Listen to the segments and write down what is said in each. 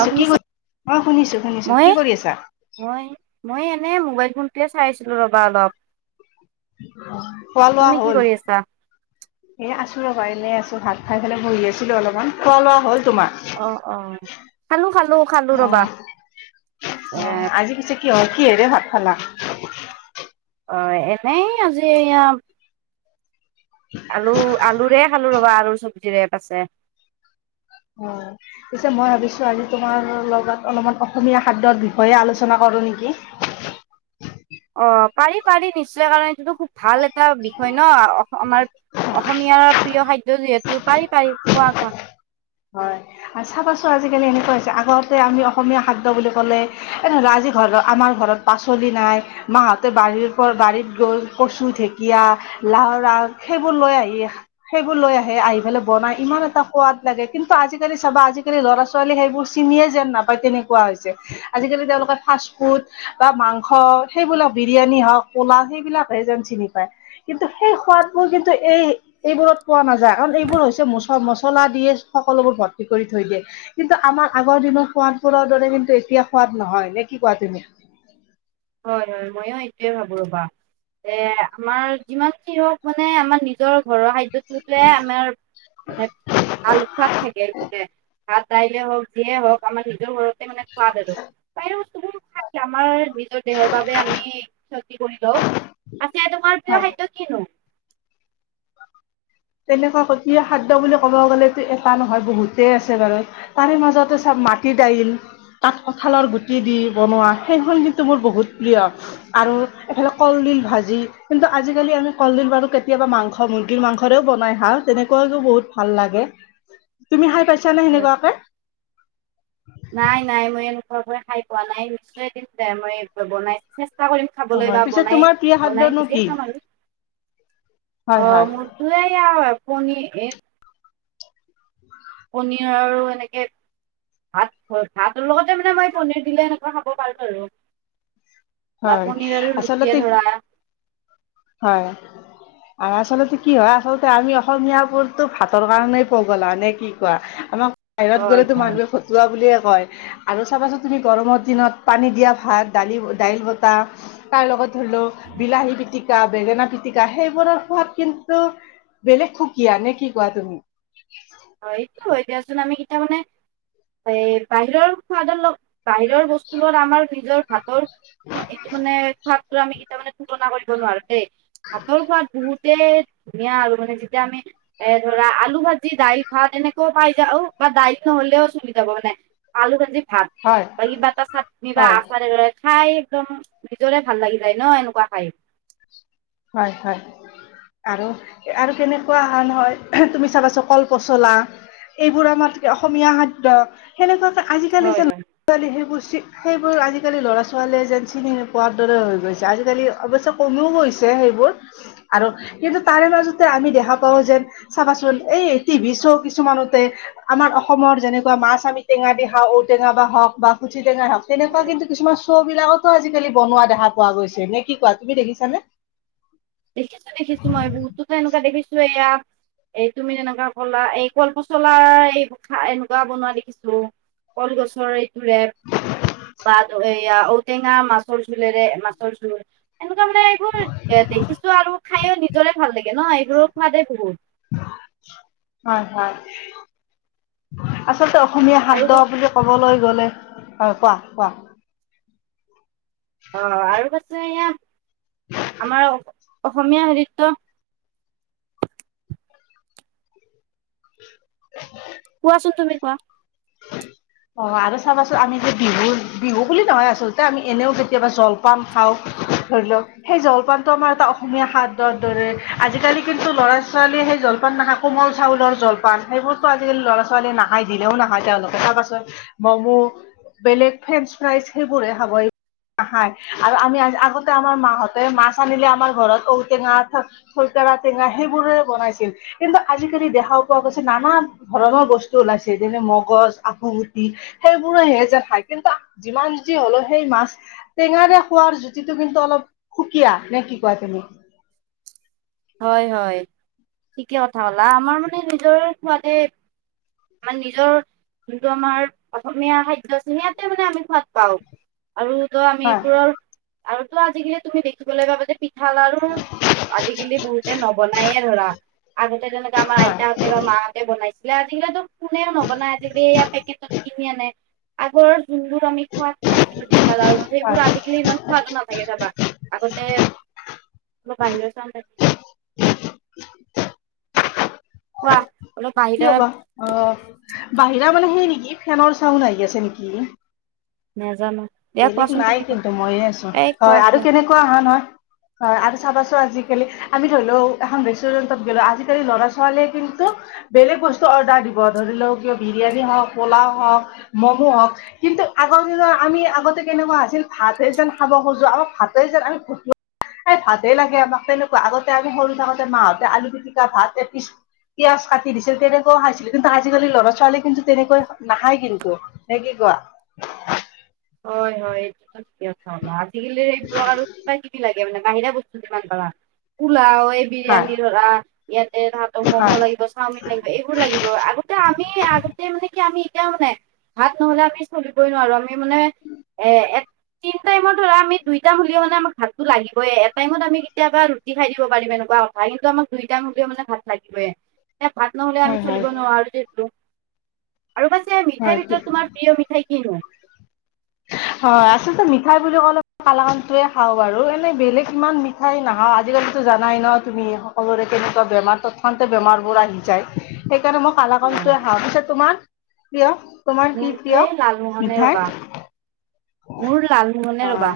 অ কি শুনিছা কৰি অ শুনিছো শুনিছো মই কি কৰি আছা মই মই এনে মোবাইল ফোন। তেতিয়া চাইছিলো ৰ'বা অলপ। খোৱা লোৱা তুমি কি হ'ল কৰি আছা? এ আছো ৰবা এনেই আছো। ভাত খাই পেলাই বহি আছিলো অলপমান খোৱা লোৱা হ'ল। তোমাৰ অ অ খালো খালো খালো অ ৰবা। এ অ আজি পিছে কি হল কি হেৰে ভাত খালা? অ এনেই আজি এয়া। আলু আলুৰে খালো ৰবা আলুৰ চব্জিৰে পাছে। অ পিছে মই ভাবিছো আজি তোমাৰ লগত অলপমান অসমীয়া খাদ্যৰ বিষয়ে আলোচনা কৰিম। কৰো নেকি। অ পাৰি পাৰি নিশ্চয় কাৰণে এইটো খুব ভাল এটা। এটা বিষয় ন আমাৰ অসমীয়াৰ প্ৰিয় খাদ্য। যিহেতু পাৰি পাৰ কোৱা কোৱা। হয় চাবাচো আজিকালি এনেকুৱা হৈছে আগতে আমি অসমীয়া খাদ্য বুলি ক'লে এ ঘৰ আমাৰ ঘৰত পাচলি নাই মাহঁতে বাৰীৰ পৰা বাৰীত গৈ কচু ঢেঁকীয়া। লাওৰা সেইবোৰ লৈ আহি সেইবোৰ লৈ আহি আহি পেলাই বনাই ইমান এটা সোৱাদ। লাগে কিন্তু আজিকালি চাবা আজিকালি ল'ৰা ছোৱালী সেইবোৰ চিনিয়ে যেন নাপায় তেনেকুৱা হৈছে আজিকালি তেওঁ লো- ফাষ্ট ফুড বা মাংস সেইবিলাক বিৰিয়ানী হওক পোলা সেইবিলাকে যেন চিনি পায় কিন্তু সেই সোৱাদবোৰ কিন্তু এই এইবোৰত পোৱা নাযায় কাৰণ এইবোৰ হৈছে মচ মচলা দিয়ে সকলোবোৰ ভৰ্তি কৰি থৈ দিয়ে কিন্তু আমাৰ আগৰ দিনৰ সোৱাদবোৰৰ দৰে কিন্তু এতিয়া সোৱাদ নহয় নে কি কোৱা তুমি? হয় হয় মইয়ো এইটোৱে ভাবো ৰবা। এ আমাৰ যিমান কি হওক মানে আমাৰ নিজৰ ঘৰৱা খাদ্যটোতে আমাৰ মানে ভাল খোৱাদ থাকে সোকতে ভাত দাইলে হওক যিয়ে হওক আমাৰ সিটোও ঘৰ মানে সোৱাদ আৰু তাইয়ো [unintelligible] আমাৰ নিজৰ দেহৰ বাবে আমি ক্ষতি কৰি লও আছে তোমাৰ প্ৰিয় হয় খাদ্য কিনো [unintelligible] তেনেকুৱা কঠীয়া খাদ্য বুলি ক'ব গ'লেতো এটা নহয় বহুতে আছে বাৰু তাৰে মাজতে চ মাটি দাইল তাত কঁঠালৰ গুটি দি বনোৱা সেইখন কিন্তু মোৰ বহুত প্ৰিয় আৰু ইফালে কলদিল ভাঁজি, কিন্তু আজিকালি আমি কলডিল বাৰু কেতিয়াবা মাংস মূৰ্গি মাংস ঘৰেও বনাই খা তেনেকুৱাকো বহুত ভাল লাগে তুমি খাই পাইছানে সেনেকুৱাকে? নাই নাই মই এনেকুৱা খাই পোৱা নাই নিশ্চয় মই বনাই চা কৰিম খাবলৈ হয় বা পিছে বনাই তোমাৰ প্ৰিয় বনাই খাদ্যনো নিজে কি? খাম আৰু হয় অ হয় মোৰ তুৱে আ পনী এ পনীৰ আৰু এনেকে ভাত ভাতৰ লগতে মানে মই পনীৰ দিলে এনেকুৱা খাব পাৰো আৰু। বা হয় পনীৰ আৰু ৰুটিয়ে আচলতে ধৰা হয়। আৰু আচলতে কি হয় আচলতে আমি অসমীয় বোৰতো ভাতৰ কাৰণেই পগলা মানে কি কোৱা আমাক বাহিৰত হয় গ'লেতো হয় মানুহে ভতোৱা বুলি কয় আৰু চাবা চোন তুমি গৰমৰ দিনত পানী দিয়া ভাত দালি দাইল বতাহ তাৰ লগত ধৰি লওক বিলাহী পিটিক কা বেঙেনা পিটিকা সেইবোৰৰ সোৱাদ কিন্তু বেলেগ সুকীয়া নে কি কোৱা তুমি? হয় এইটো এতিয়াচোন আমি কিটা মানে এই বাহিৰৰ খোৱাদৰ লগ বাহিৰৰ বস্তুৰ লত আমাৰ নিজৰ ভাতৰ এইটো মানে সাদ আমি কেইটা মানে তুলনা কৰি ব নোৱাৰো দেই ভাতৰ সোৱাদ বহুত তে ধুনীয়া আৰু মানে যেতিয়া আমি এ ধৰা আলু ভাজি দাইল ভাত তেনেকেও পাই যাও বা দায়িত্ব নহলেও চলি যাব মানে আলু ভাজি ভাত হয় বাকী তা চাতমি বা হয় আছাৰে খাই একদম নিজৰে ভাল লাগি যায় ন এনেকুৱা খাই হয় হয়। আৰু আৰু কেনেকুৱা অহা নহয় তুমি চাবাচা কল পচলা। এইবোৰ আমাৰ অসমীয়া খাদ্য সেনেকুৱা আজিকালি হয় যে ল'ৰা ছোৱালী সেইবোৰ চি সেইবোৰ আজিকালি ল'ৰা ছোৱালীয়ে যেন চিনি নোপোৱাৰ দৰে হৈ গৈছে আজিকালি অৱশ্যে কমিও গৈছে সেইবোৰ আৰু কিন্তু তাৰে মাজতে আমি দেখা পাওঁ যে চাবাচোন এই টিভি কিছুমানতে আমাৰ অসমৰ যেনেকুৱা মাছ আমি টেঙা দি খাওঁ ঔটেঙা বা হওক বা টেঙা হওক হয়। তেনেকুৱা কিন্তু কিছুমান শ্ব বিলাকত আজিকালি বনোৱা দেখা পোৱা গৈছে নে কি কোৱা তুমি দেখিছানে? দেখিছো দেখিছো মই বহুতোতো এনেকুৱা দেখিছো এয়া এই তুমি তেনেকুৱা কলা এই কল পচলা এই খ এনেকুৱা বনোৱা দেখিছো। কলগছৰ এইটো ৰেপ বা এয়া ঔটেঙা মাছৰ জোলেৰে মাছৰ জোল। এনেকুৱা মানে এইবোৰ এ দেখিছোঁ। আৰু খায়ো নিজৰে ভাল লাগে ন এইবোৰৰ সোৱাদে বহুত। হয় আচলতে অসমীয়া আৰু খাদ্য বা- বুলি ক'বলৈ গলে অ কোৱা কোৱা। আহ আৰু পাছে এয়া [inaudible] কোৱাচোন তুমি কোৱা। অ আৰু চাবাচোন আমি বিহুৰ বিহু বুলি নহয় আচলতে আমি এনেও কেতিয়াবা জলপাম খাওঁ। ধৰি লওক সেই জলপানটো আমাৰ এটা অসমীয়া খাদৰ দৰে আজিকালি কিন্তু ল'ৰা ছোৱালী সেই জলপান নাখায় কোমল চাউলৰ জলপান সেইবোৰতো আজিকালি'ৰা ছোৱালীয়ে নাখায় দিলেও নাখায় তেওঁলোকে। তাৰ পাছত ম'ম' বেলেগ ফ্ৰেঞ্চ ফ্ৰাইজ সেইবোৰহে খাব। আৰু আমি আগতে আমাৰ মাহঁতে মাছ আনিলে আমাৰ ঘৰত ঔটেঙা টেঙা সেইবোৰে বনাইছিল কিন্তু আজিকালি দেখা পোৱা গৈছে নানানশ ধৰণৰ বস্তু ওলাইছিল। এনে মগজ [unintelligible] সেইবোৰেহে যে খায় কিন্তু যিমান জুতি হলোও সেই মাছ টেঙাৰে খোৱাৰ জুতিটো কিন্তু অলপ সুকিয়া নে কি কয় তুমি? হয় হয়।। ঠিকে কথা কলা আমাৰ মানে নিজৰ খোৱাদে ম নিজৰ যোনটো আমাৰ অসমীয়া খাদ্য আছে সেইয়াতে মানে আমি শুৱাদ পাও। আৰু তো আমি হয় এইবোৰৰ আৰু তো আজিকালি তুমি দেখিবলৈ পাবা যে থালাৰো আজি [inaudible] বহুতে নবনায়ে ধৰা। আগতে তেনেকে আমাৰ হয় আইতাহঁতে বা মাহঁতে বনাইছিলে [unintelligible] কোনেও নবনাই আজি বেয়া পেকেটত কিনি আনে। আগৰ যোনবোৰ আমি সোৱাদ পাইছিলো পিঠা লাৰুট আৰু হয় সেইবোৰ আজিকালি ইমান সোৱাদো নাথাকে চাবা। আগতে [unintelligible] [inaudible] কোৱা। অলপ কি বাহিৰত হবা আহ বাহিৰা মানে সেই নেকি ফেনৰ চাউণ্ড আহি আছে নেকি? নাজানো দিয়া বেলেগ কোৱাচোন নাই তুমি কিন্তু ময়েই আছো কোৱা এই কোৱা হয় আৰু কোৱা। কেনেকুৱা অহা নহয়। হয় আৰু চাবাচোন আজিকালি আমি ধৰি লও এখন ৰেষ্টুৰেন্টত গলো আজিকালি ল'ৰা ছোৱালীয়ে কিন্তু ত [inaudible] বেলেগ বস্তু অৰ্ডাৰ দিব ধৰি লওক কিয় বিৰিয়ানী হওক পোলাও হওক ম'ম' হওক কিন্তু আগৰ আমি আগতে কেনেকুৱা আছিল ভাতেই যেন খাব খোজো আমাক ভাতে যেন আমি এই ভাতে লাগে আমাক তেনেকুৱা। আগতে আমি সৰু থাকোতে মাহঁতে আলু পিটিকা ভাত এপিছ পিয়াজ [unintelligible] দিছিল তেনেকুৱাও খাইছিলো কিন্তু আজিকালি ল'ৰা ছোৱালী কিন্তু তেনেকৈ নাহাই কিন্তু। নে কি কোৱা? হয় হয় এইটোতো মানে বাহিৰা বস্তু কিমান পালা পোলাও এই হয় বিৰিয়ানী ধৰা ইয়াতে ততৰ মম' হয় লাগিব চাওমিন লাগিব এইবোৰ লাগিব। আগতে আমি আগতে মানে কি আমি এতিও মানে ভাত নহলে আমি চলিবই নোৱাৰো আমি মানে এ তিনি টাইম ধৰা আমি দুইটা হলেও মানে আমাক ভাতটো লাগিবই। এক টাইমত আমি কেতিয়া ৰোটি খাই দিব পাৰিম এনেকুৱা। ভাই কিন্তু আমাক দুইটাইমহলেও মানে ভাত লাগিবই। এ ভাত নহলে হয় আমি হয় চলিব নোৱাৰো, [unintelligible] আৰু পাছে হয় মিঠাইৰ ঠিক। ভিতৰত তোমাৰ প্ৰিয় মিঠাই কিনো? [inaudible] হয় আচলতে মিঠাই বুলি ক'লে কালাকানটোৱে খাওঁ বাৰু। এনেই বেলেগ ইমান মিঠাই নাখাওঁ, আজিকালিটো জানাই ন তুমি সকলোৰে কেনেকুৱা বেমাৰ তত খনটে বেমাৰ বোৰ আহি যায়। সেইকাৰণে মই হয় কালাকানটোৱে আহাওঁ পিছে তোমাৰ প্ৰিয়। তোমাৰ কি মৰটোৱে প্ৰিয় লালমোহনে মিঠাই ৰবা। মোৰ লালমোহনে ৰবা হয়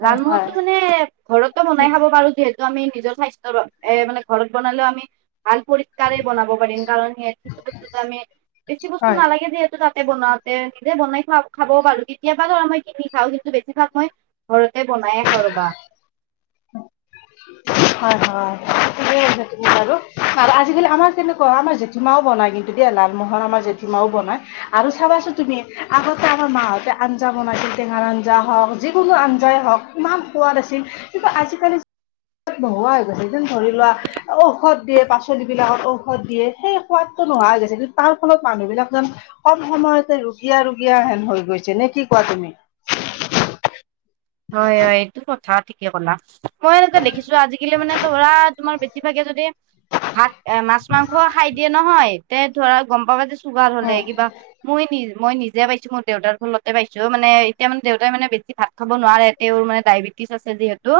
হয় হয় লালমোহনটো মানে। ঘৰতো বনাই ঠিক খাব পাৰো যিহেতু আমি নিজৰ স্বাথ্য এ মানে ঘৰত বনালেও আমি। ভাল পৰিষ্কাৰে বনাব পাৰিম কাৰণ সিক বস্তুতমি বেছি বস্তু হয় নালাগে যিহেতু। বনাওওঁতে নিজে বনাই খ খাব পাৰো কেতিয়াবা ধৰা মই কিনি খাওঁ কিন্তু বেছিভাগ মই ঘৰত। তে বনাইে খাওঁ ৰবা। হয় হয়। আজিকি আমাৰ কেনেুৱা হয় আমাৰ জেঠীমাও বনাই কিন্তু দিয় লালমোহন আমাৰ জেঠীমা। বনাই আৰু চাবাচো তুমি আগতে আমাৰ মাহঁতে আঞ্জা বনাইছিল টেঙাৰ আঞ্জা হওক যি। কিনো আঞ্জাই হওক ইমান সোৱাদ আছিল কিন্তু আজি কালি। নহোৱা হৈ গৈছে যেন ধৰি লোৱা ঔষধ দিয়ে পাচলিব বিলাকত ঔষধ দিয়ে সেই সোৱাদ। নোহোৱা হৈ গৈছে কিন্তু টান ফলত মানুহ বিলাক যেন কম সময়তে ৰোগীয়া গীয়া হেন হৈ গৈছে নে কি কোৱা। তুমি। । [unintelligible] হয় হয় এইটো কথা ঠিকে ক'লা। মই এ দেখিছো আজিকালি মানে ধৰা তোমাৰ বেছিভাগে যদি। ভাত এ মাছ মাংস খাই দিয়ে নহয় তে। ধৰা গম পাবা যে চুগাৰ হলে উম কিবা মই নিজ মই নিজ। যেতিয়া পাইছো মোৰ দেউতাৰ ফলতে পাইছোঁ মানে এতিয়া মান দেতাই মানে বেছি ভাত খাব নোৱাৰে তেওঁৰ মানে ডেবেটছ আছে। যিহেতু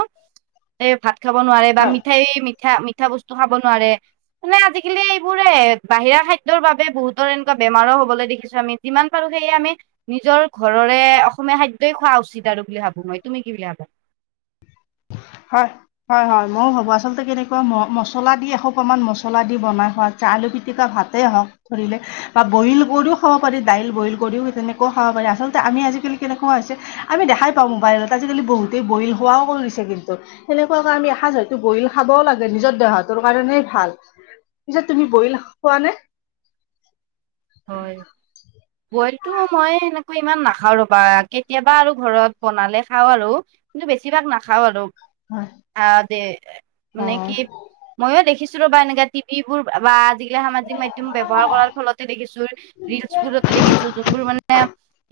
এই ভাত খাব নোৱাৰে বা হয় মিঠাই মিঠা মিঠা বস্তু খাব নোৱাৰে। মানে আজিকালি এইবোৰৰে বাহিৰা খাদ্যৰ বাবে বহুতৰ এনেকুৱা বেমাৰো হবলৈ দেখিছো আমি যিমান পাৰো। সেয়ে আমি নিজৰ ঘৰৰে অসমীয়া খাদেই খোৱা উচিত আৰু। বুলি ভাবো মই তুমি কি বুলি ভাবা। হয় হয় হয় ময়ও ভাবো আচলতে কেনেকুৱা ম মছলা দি এশ প্ৰমান মছলা দি বনাই খোৱা। আলু পিতিকা ভাতে হওক ধৰিলে বা বইল কৰিও খাব পাৰি দাইল বইল কৰিও তেনেকেও খাব পাৰি। আচলতে আমি আজিকালি কেনেকুৱা হৈছে আমি দেখাই পাওঁ মোবাইলত আজিকালি বহুতেই বৰিল হোৱাও কৰি দিছে কিন্তু। সেনেকুৱা কাৰ আমি এসাঁজ হয়তো বহিল খাবও লাগে নিজৰ দেহটোৰ কাৰণে ভাল। পিছে তুমি বইল খোৱা নে। [unintelligible] হয় বইলটো মই এেনেকৈ ইমান নাখাওঁ ৰবা কেতিয়াবা আৰু। ঘৰত বনালে খাওঁ আৰু কিন্তু বেছিভাগ নাখাওঁ আৰু। হয় অ দে মানে কি হয় মইও দেখিছো। এনেকা টিভিবোৰ বা আজিকালি সামাজিক মাধ্ম ব্যৱহাৰ কৰাৰ ফলত। দেখিছো ৰিলচবোৰত দেখিছো যোনবোৰ মানে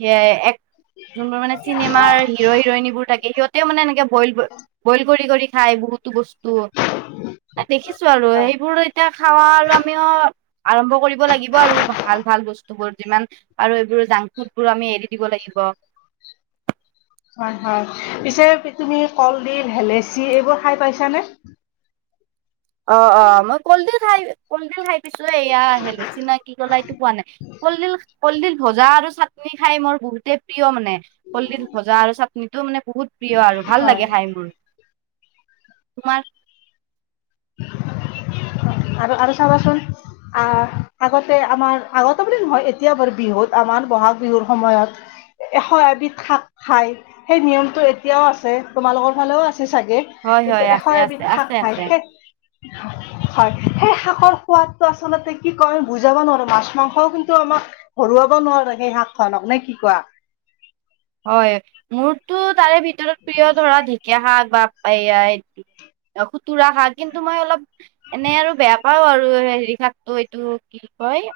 এ এক যোনবোৰ মানে চিনেমাৰ হিৰো হিৰইনীবোৰ থাকে সিহঁতেও মানে এনেকে বইল বইল কৰি কৰি খায় বহুতো বস্তু। দেখিছো আৰু হয় সেইবোৰ এতিয়া খাৱা আৰু আমিও আৰম্ভ কৰিব লাগিব। আৰু ভাল ভাল বস্তু বোৰ যিমান আৰু এইবোৰ জাংক ফুড বোৰ আমি এৰি দিব লাগিব।। [unintelligible] হয় হয় পিছে তুমি কলডিল ভেলেচি এইবোৰ খাই পাইছানে। অ অ মই কলডিল খাই কলডিল খাই। পিছ এয়া আহেলেচিনাাক কি গলা এইটো পোৱা নাই কলডিল কলডিল ভজা আৰু চাক। চাটনি খাই মোৰ বহুতে প্ৰিয় মানে। কললিত ভজা আৰু চাটনিটো মানে বহুত প্ৰিয় আৰু ভাল হয় লাগে খাই মোৰ। তোমাৰ। আৰু আৰু চাবাচোন। আহ আগতে আমাৰ আগতে বুলি নহয় এতিয়া বাৰু বিহুত আমাৰ বহাগ বিহুৰ সময়ত। এশ এবিধ শাক খাই সেই নিয়মটো এতিয়াও আছে তোমালোকৰ ফালেও আছে। চাগে হয় হয় কিন্তু এশ আছে এবিধ আছে আছে হাক নাই আছে সেই। [inaudible] হয় সেই শাকৰ সোৱাদটো আচলতে কি কয় বুজাব নোৱাৰো মাছ মাংসও কিন্তু আমাক। হৰুৱাব নোৱাৰে সেই হাতখনক নে কি কোৱা। হয় মোৰতো তাৰে ভিতৰত প্ৰিয় ধৰা ঢেকীয়া শাক বা। এইয়া খুতুৰা শাক কিন্তু মই অলপ এনে আৰু বেয়া পাও আৰু এই এই শাকটো এইটো কি কয়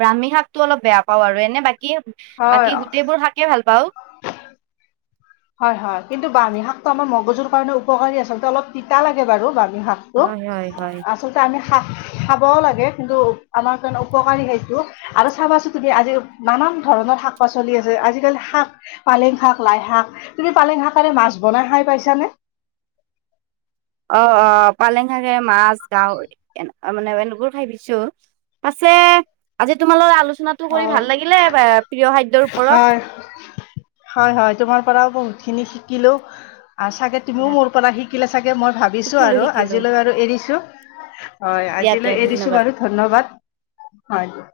ব্ৰাহ্মী শাকটো অলপ বেয়া পাও আৰু এনে বাকী হয় বাকী গোটেইবোৰ শাকে ভাল পাও হয় হয় কিন্তু ব্ৰাহ্মী শাকটো আমাৰ মগজুৰ কাৰণে উপকাৰী আচলতে অলপ তিতা লাগে বাৰু বা ক্ষ্মী শাকটো হয় হয় হয় আচলতে আমি শাক খাব লাগে কিন্তু আমাৰ কাৰণে উপকাৰী সেইটো আৰু চাবাচোন তুমি আজি নানান ন ধৰণৰ শাক পাচলি আছে আজিকালি শাক পালেং শাক লাই শাক তুমি পালেং শাকেৰে মাছ বনাই খাই পাইছানে অ পালেং শাকে মাছ গাহৰি এনে মানে এনেবোৰ খাই পাইছো আছে আজি তোমাৰ লগৰ আলু আলোচনাটো অ কৰি ভাল লাগিলে প্ৰিয় খাদ্যৰ হয় ওপৰত হয় হয় তোমাৰ পৰাও বহুত খিনি শিকিলো চাগে তুমিও মোৰ পৰা শি চাগে মই ভাবিছো শিকিলো আৰু শিকিলো আজিলৈ বাৰু এৰিছো হয় দিয়া দিয়া আজিলৈ ধন্যবাদ এৰিছো বাৰু ধন্যবাদ হয়